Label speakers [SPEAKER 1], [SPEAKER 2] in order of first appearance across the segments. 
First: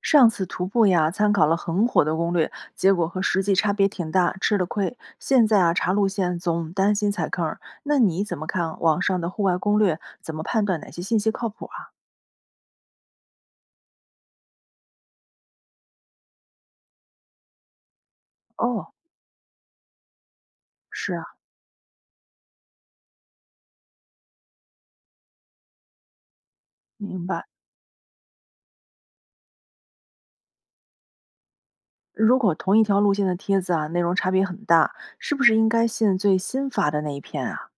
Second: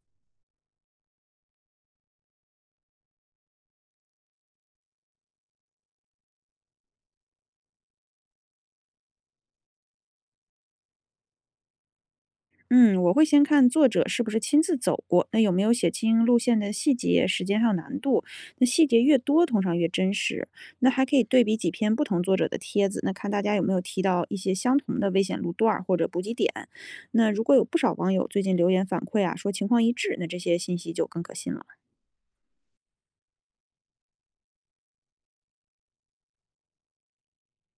[SPEAKER 1] 上次徒步呀，参考了很火的攻略，结果和实际差别挺大，吃了亏。现在啊，查路线总担心踩坑儿。那你怎么看网上的户外攻略？怎么判断哪些信息靠谱啊？
[SPEAKER 2] 嗯，我会先看作者是不是亲自走过，那有没有写清路线的细节、时间还有难度。那细
[SPEAKER 1] 哦，
[SPEAKER 2] 节越多，通常越真实。那还
[SPEAKER 1] 是
[SPEAKER 2] 可以
[SPEAKER 1] 啊，
[SPEAKER 2] 对比几篇不同作者的帖子，那看大家有没有提到一些相同的危险路段儿或者补给点。
[SPEAKER 1] 明
[SPEAKER 2] 那
[SPEAKER 1] 白。
[SPEAKER 2] 如果有不少网友最近留言反馈啊，说情况一致，那这些信息就更可信了。
[SPEAKER 1] 如果同一条路线的帖子啊，内容差别很大，是不是应该信最新发的那一篇啊？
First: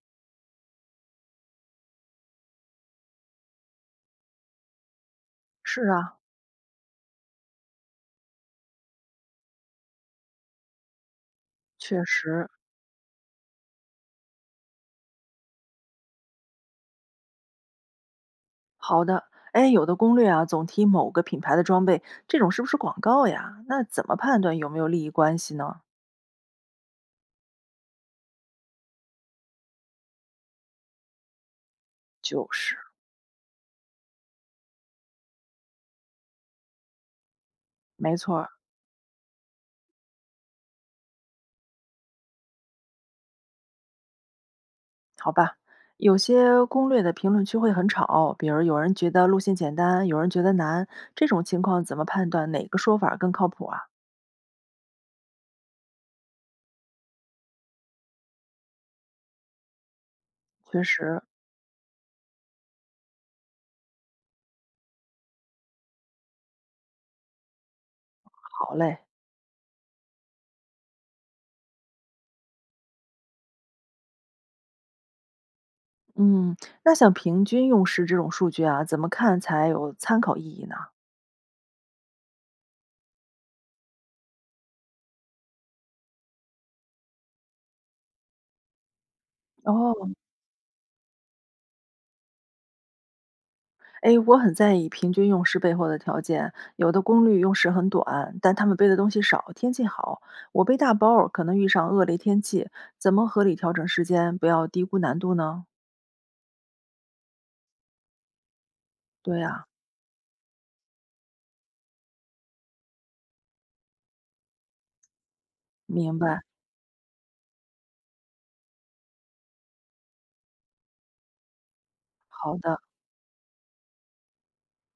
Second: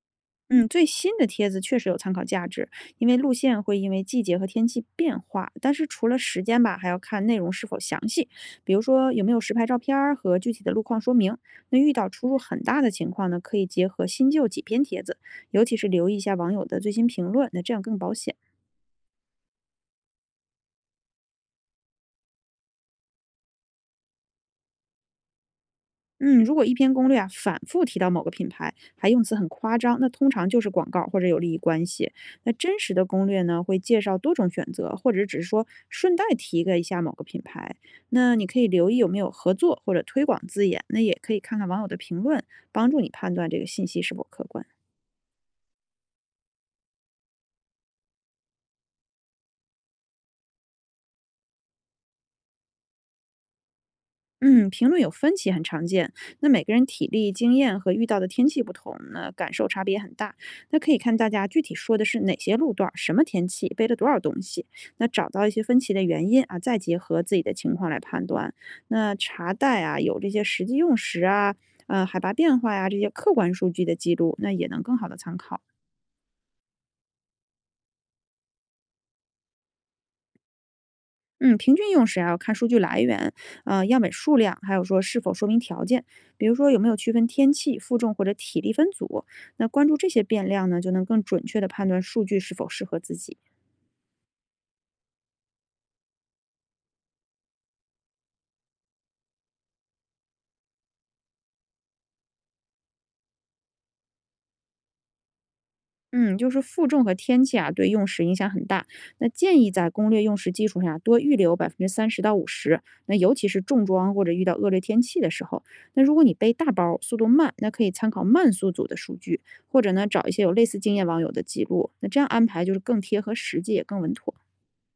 [SPEAKER 2] 嗯，最新的帖子确实有参考价值，因为路线会因为季节和天气变化。但是
[SPEAKER 1] 是
[SPEAKER 2] 除
[SPEAKER 1] 啊，
[SPEAKER 2] 了时间吧，还要看内容是否详细，比如说有没有实拍照片儿和具体的路况说明。那遇
[SPEAKER 1] 确
[SPEAKER 2] 到出入
[SPEAKER 1] 实。
[SPEAKER 2] 很大的情况呢，可以结合新旧几篇帖子，尤其是留意一下网友的最新评论，那这样更保险。
[SPEAKER 1] 好的。哎，有的攻略啊，总提某个品牌的装备，这种是不是广告呀？那怎么判断有没有利益关系呢？
[SPEAKER 2] 嗯，如果一篇攻略啊反复提到某个品牌，还用词很夸张，那通常就是广告或者有利益关系。
[SPEAKER 1] 就
[SPEAKER 2] 那
[SPEAKER 1] 是。
[SPEAKER 2] 真实的攻略呢，会介绍多种选择，或者只是说顺带提个一下某个品牌。
[SPEAKER 1] 没
[SPEAKER 2] 那
[SPEAKER 1] 错
[SPEAKER 2] 你
[SPEAKER 1] 儿，
[SPEAKER 2] 可以留意有没有合作或者推广字眼，那也可以看看网友的评论，帮助你判断这个信息是否客观。
[SPEAKER 1] 好吧。有些攻略的评论区会很吵，比如有人觉得路线简单，有人觉得难，这种情况怎么判断哪个说法儿更靠谱啊？
[SPEAKER 2] 嗯，评论有分歧很常见。那每个人体力、经验和遇到的天气不同，那感受差别很大。那
[SPEAKER 1] 确
[SPEAKER 2] 可以看
[SPEAKER 1] 实，
[SPEAKER 2] 大家具体说的是哪些路段儿、什么天气、背了多少东西，那找到一些分歧的原因啊，再结合自己的情况来判断。
[SPEAKER 1] 好嘞。
[SPEAKER 2] 那查带啊，有这些实际用时啊、海拔变化呀、这些客观数据的记录，那也能更好的参考。
[SPEAKER 1] 嗯，那像平均用时这种数据啊，怎么看才有参考意义呢？
[SPEAKER 2] 嗯，平均用时啊，要看数据来源，样本数量，还有说是否说明条件，比如说有没有区分天气、负重或者体力分组。那关注
[SPEAKER 1] 哦，
[SPEAKER 2] 这些变量呢，就能更准确的判断数据是否适合自己。
[SPEAKER 1] 哎，我很在意平均用时背后的条件。有的功率用时很短，但他们背的东西少，天气好。我背大包儿可能遇上恶劣天气，怎么合理调整时间，不要低估难度呢？
[SPEAKER 2] 嗯，就是负重和天气啊，对用时影响很大。那
[SPEAKER 1] 对
[SPEAKER 2] 建
[SPEAKER 1] 呀、
[SPEAKER 2] 议在攻略用时基础上啊多预留30%到50%。那尤其是重装或者遇到恶劣天气的时候，那如
[SPEAKER 1] 明
[SPEAKER 2] 果你
[SPEAKER 1] 白。
[SPEAKER 2] 背大包，速度慢，那可以参考慢速组的数据，或者呢找一些有类似经验网友的记录。那这样安
[SPEAKER 1] 好
[SPEAKER 2] 排就
[SPEAKER 1] 的，
[SPEAKER 2] 是更贴合实际，也更稳妥。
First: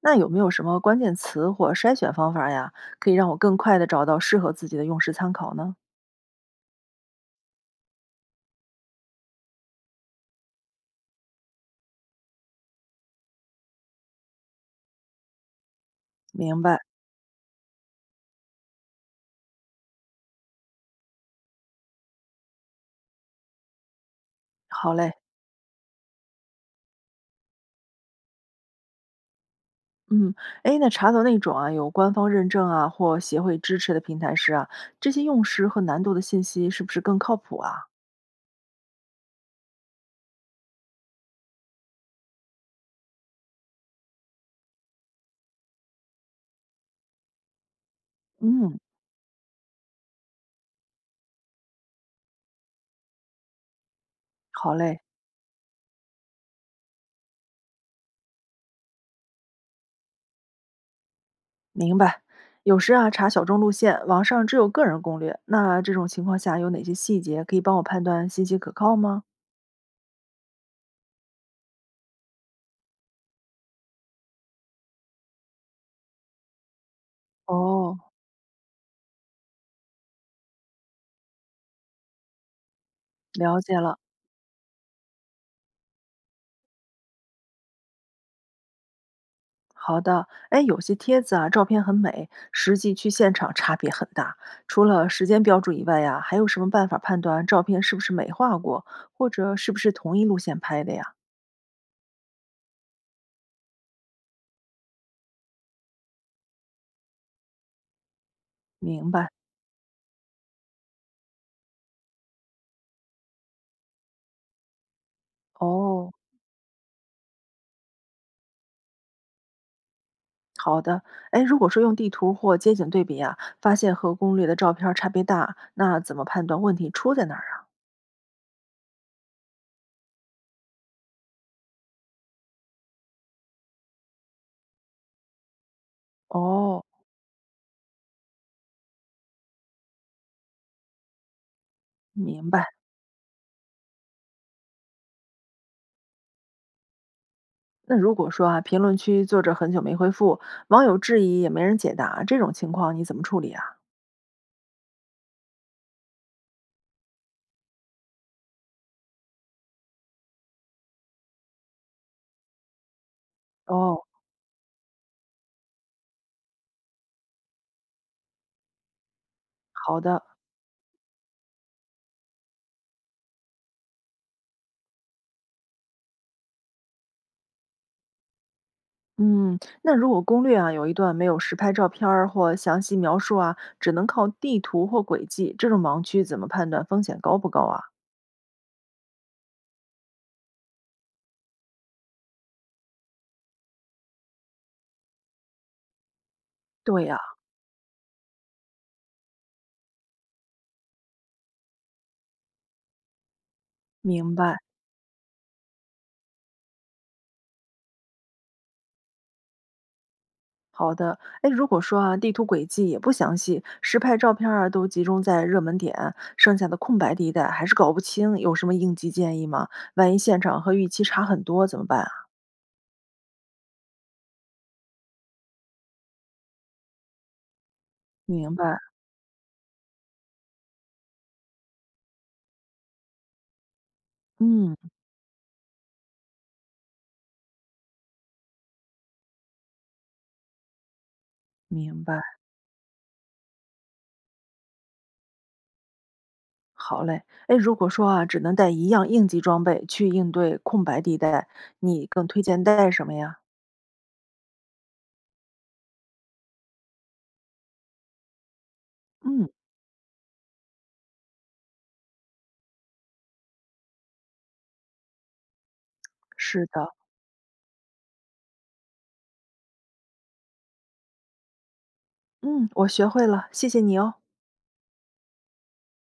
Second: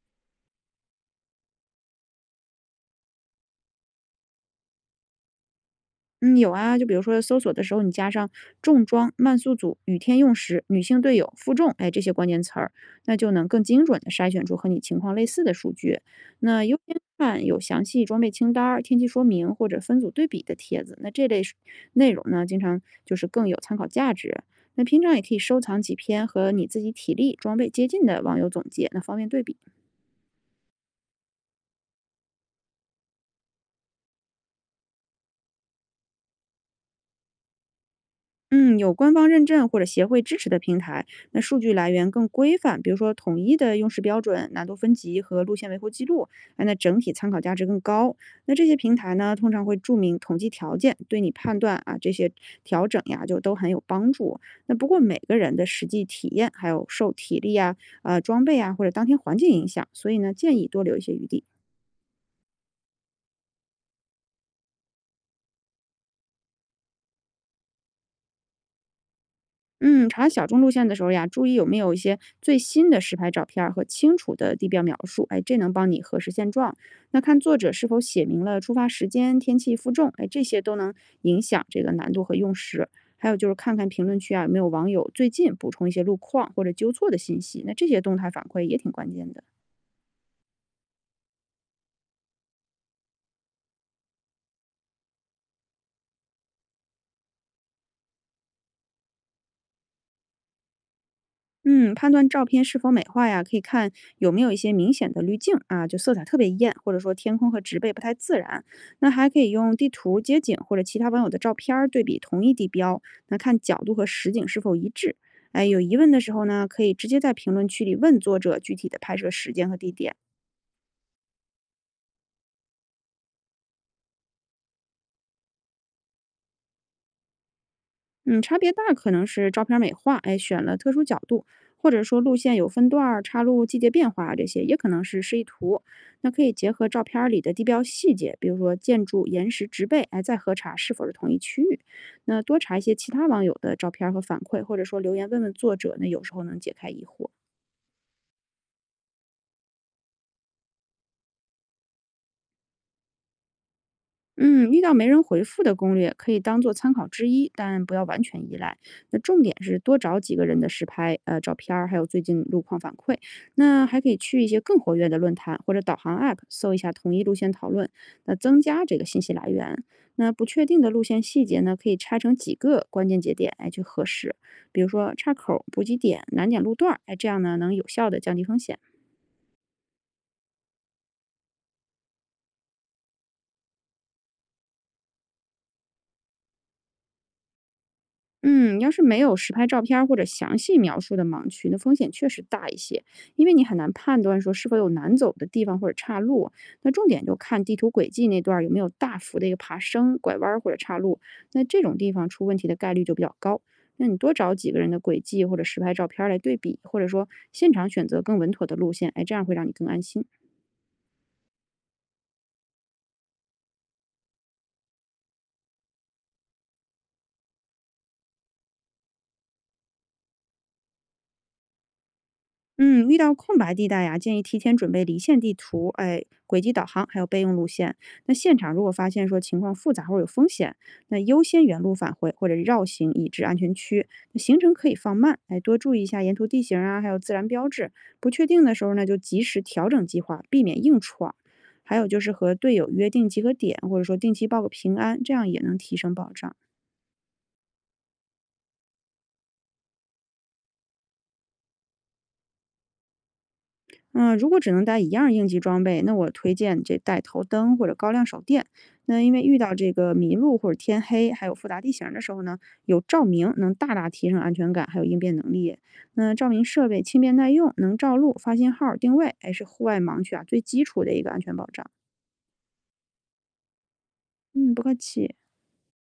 [SPEAKER 1] 那有没有什么关键词或筛选方法呀，可以让我更快地找到适合自己的用时参考呢？
[SPEAKER 2] 嗯，有啊，就比如说搜索的时候，你加上重装、慢速组、雨天用时、女性队友、负重，哎，这些关键词儿，那就能更精准的筛选出和你情况类似的数据。
[SPEAKER 1] 明
[SPEAKER 2] 那
[SPEAKER 1] 白，
[SPEAKER 2] 优先看有详细装备清单儿、天气说明或者分组对比的帖子，那这类是内容呢，经常就是更有参考价值。那
[SPEAKER 1] 好
[SPEAKER 2] 平
[SPEAKER 1] 嘞。
[SPEAKER 2] 常也可以收藏几篇和你自己体力、装备接近的网友总结，那方便对比。
[SPEAKER 1] 嗯，哎，那查到那种啊有官方认证啊或协会支持的平台时啊，这些用时和难度的信息是不是更靠谱啊？
[SPEAKER 2] 嗯，有官方认证或者协会支持的平台，那数据来源更规范，比如说统一的用时标准、难度分级和路线维护记录，哎那整体参考价值更高。那这些
[SPEAKER 1] 嗯，
[SPEAKER 2] 平台呢，通常会注明统计条件，对你判断啊这些调整呀，就都很有帮助。
[SPEAKER 1] 好
[SPEAKER 2] 那不
[SPEAKER 1] 嘞，
[SPEAKER 2] 过每个人的实际体验还有受体力呀、装备啊或者当天环境影响，所以呢，建议多留一些余地。
[SPEAKER 1] 明白。有时啊查小众路线，网上只有个人攻略，那这种情况下有哪些细节可以帮我判断信息可靠吗？
[SPEAKER 2] 嗯，查小众路线的时候呀，注意有没有一些最新的实拍照片儿和清楚的地标描述，哎，这能帮你核实现状。那看作者是
[SPEAKER 1] 哦，
[SPEAKER 2] 否写明了出发时间、天气、负重，哎，这些都能影响这个难度和用时。还有就是
[SPEAKER 1] 了
[SPEAKER 2] 看
[SPEAKER 1] 解
[SPEAKER 2] 看
[SPEAKER 1] 了。
[SPEAKER 2] 评论区啊，有没有网友最近补充一些路况或者纠错的信息，那这些动态反馈也挺关键的。
[SPEAKER 1] 好的，哎，有些帖子啊，照片很美，实际去现场差别很大。除了时间标注以外呀，还有什么办法判断照片是不是美化过，或者是不是同一路线拍的呀？
[SPEAKER 2] 嗯，判断照片是否美化呀，可以看有没有一些明显的滤镜啊，就色彩特别艳，或者说天空和植被不太自然。那
[SPEAKER 1] 明白。
[SPEAKER 2] 还可以用地图、街景或者其他网友的照片儿对比同一地标，那看角度和实景是否一致。哎，有疑问
[SPEAKER 1] 哦，
[SPEAKER 2] 的时候呢，可以直接在评论区里问作者具体的拍摄时间和地点。
[SPEAKER 1] 好的。哎，如果说用地图或街景对比呀，发现和攻略的照片儿差别大，那怎么判断问题出在哪儿啊？
[SPEAKER 2] 嗯，差别大可能是照片美化，哎，选了特殊角度，或者说路线有分段儿插入季节变化啊这些，也可能是示意图。那可以结
[SPEAKER 1] 哦，
[SPEAKER 2] 合照片儿里的地标细节，比如说建筑、岩石、植被，哎，再核查是否是同一区域。那
[SPEAKER 1] 明
[SPEAKER 2] 多
[SPEAKER 1] 白。
[SPEAKER 2] 查一些其他网友的照片儿和反馈，或者说留言问问作者，那有时候能解开疑惑。
[SPEAKER 1] 那如果说啊，评论区作者很久没回复，网友质疑也没人解答，这种情况你怎么处理啊？
[SPEAKER 2] 嗯，遇到没人回复的攻略可以当做参考之一，但不要完全依赖。那重点是多找几个人的实拍、照片儿，还有最近路况反馈。那还
[SPEAKER 1] 哦，
[SPEAKER 2] 可以去一些更活跃的论坛或者导航 App 搜一下同一路线讨论，那增加这个信息来源。
[SPEAKER 1] 好的。
[SPEAKER 2] 那不确定的路线细节呢，可以拆成几个关键节点，来去核实。比如说岔口、补给点、难点路段儿，哎，这样呢能有效的降低风险。
[SPEAKER 1] 嗯，那如果攻略啊有一段没有实拍照片儿或详细描述啊，只能靠地图或轨迹，这种盲区怎么判断风险高不高啊？
[SPEAKER 2] 嗯，要是没有实拍照片儿或者详细描述的盲区，那风险确实大一些，因为你很难判断说是否有难走的地方或者岔路。那
[SPEAKER 1] 对
[SPEAKER 2] 重
[SPEAKER 1] 呀、
[SPEAKER 2] 点就看地图轨迹那段儿有没有大幅的一个爬升、拐弯儿或者岔路，那这种地方出问题的概率就比较高。那你
[SPEAKER 1] 明
[SPEAKER 2] 多找
[SPEAKER 1] 白。
[SPEAKER 2] 几个人的轨迹或者实拍照片儿来对比，或者说现场选择更稳妥的路线，哎，这样会让你更安心。
[SPEAKER 1] 好的，哎，如果说啊地图轨迹也不详细，实拍照片儿啊都集中在热门点，剩下的空白地带还是搞不清，有什么应急建议吗？万一现场和预期差很多怎么办啊？
[SPEAKER 2] 嗯，遇到空白地带呀，建议提前准备离线地图，哎，轨迹导航，还有备用路线。那
[SPEAKER 1] 明
[SPEAKER 2] 现场
[SPEAKER 1] 白，
[SPEAKER 2] 如果发现说情况复杂或者有风险，那优先原路返回或者绕行已知安全区，那行程
[SPEAKER 1] 嗯，
[SPEAKER 2] 可以放慢，哎，多注意一下沿途地形啊，还有自然标志。不确定的时候呢，就及时调整计划，避免硬闯。还
[SPEAKER 1] 明
[SPEAKER 2] 有就
[SPEAKER 1] 白。
[SPEAKER 2] 是和队友约定集合点，或者说定期报个平安，这样也能提升保障。
[SPEAKER 1] 好嘞，哎，如果说啊，只能带一样应急装备去应对空白地带，你更推荐带什么呀？
[SPEAKER 2] 嗯，如果只能带一样应急装备，那我推荐这带头灯或者高亮手电。那因为
[SPEAKER 1] 嗯，
[SPEAKER 2] 遇到这个迷路或者天黑，还有复杂地形的时候呢，有照明能大大提升安全感，还有应变能力。那照明
[SPEAKER 1] 是
[SPEAKER 2] 设
[SPEAKER 1] 的，
[SPEAKER 2] 备轻便耐用，能照路、发信号、定位，哎，是户外盲区啊最基础的一个安全保障。
[SPEAKER 1] 嗯，我学会了，谢谢你哦。
[SPEAKER 2] 嗯，不客气。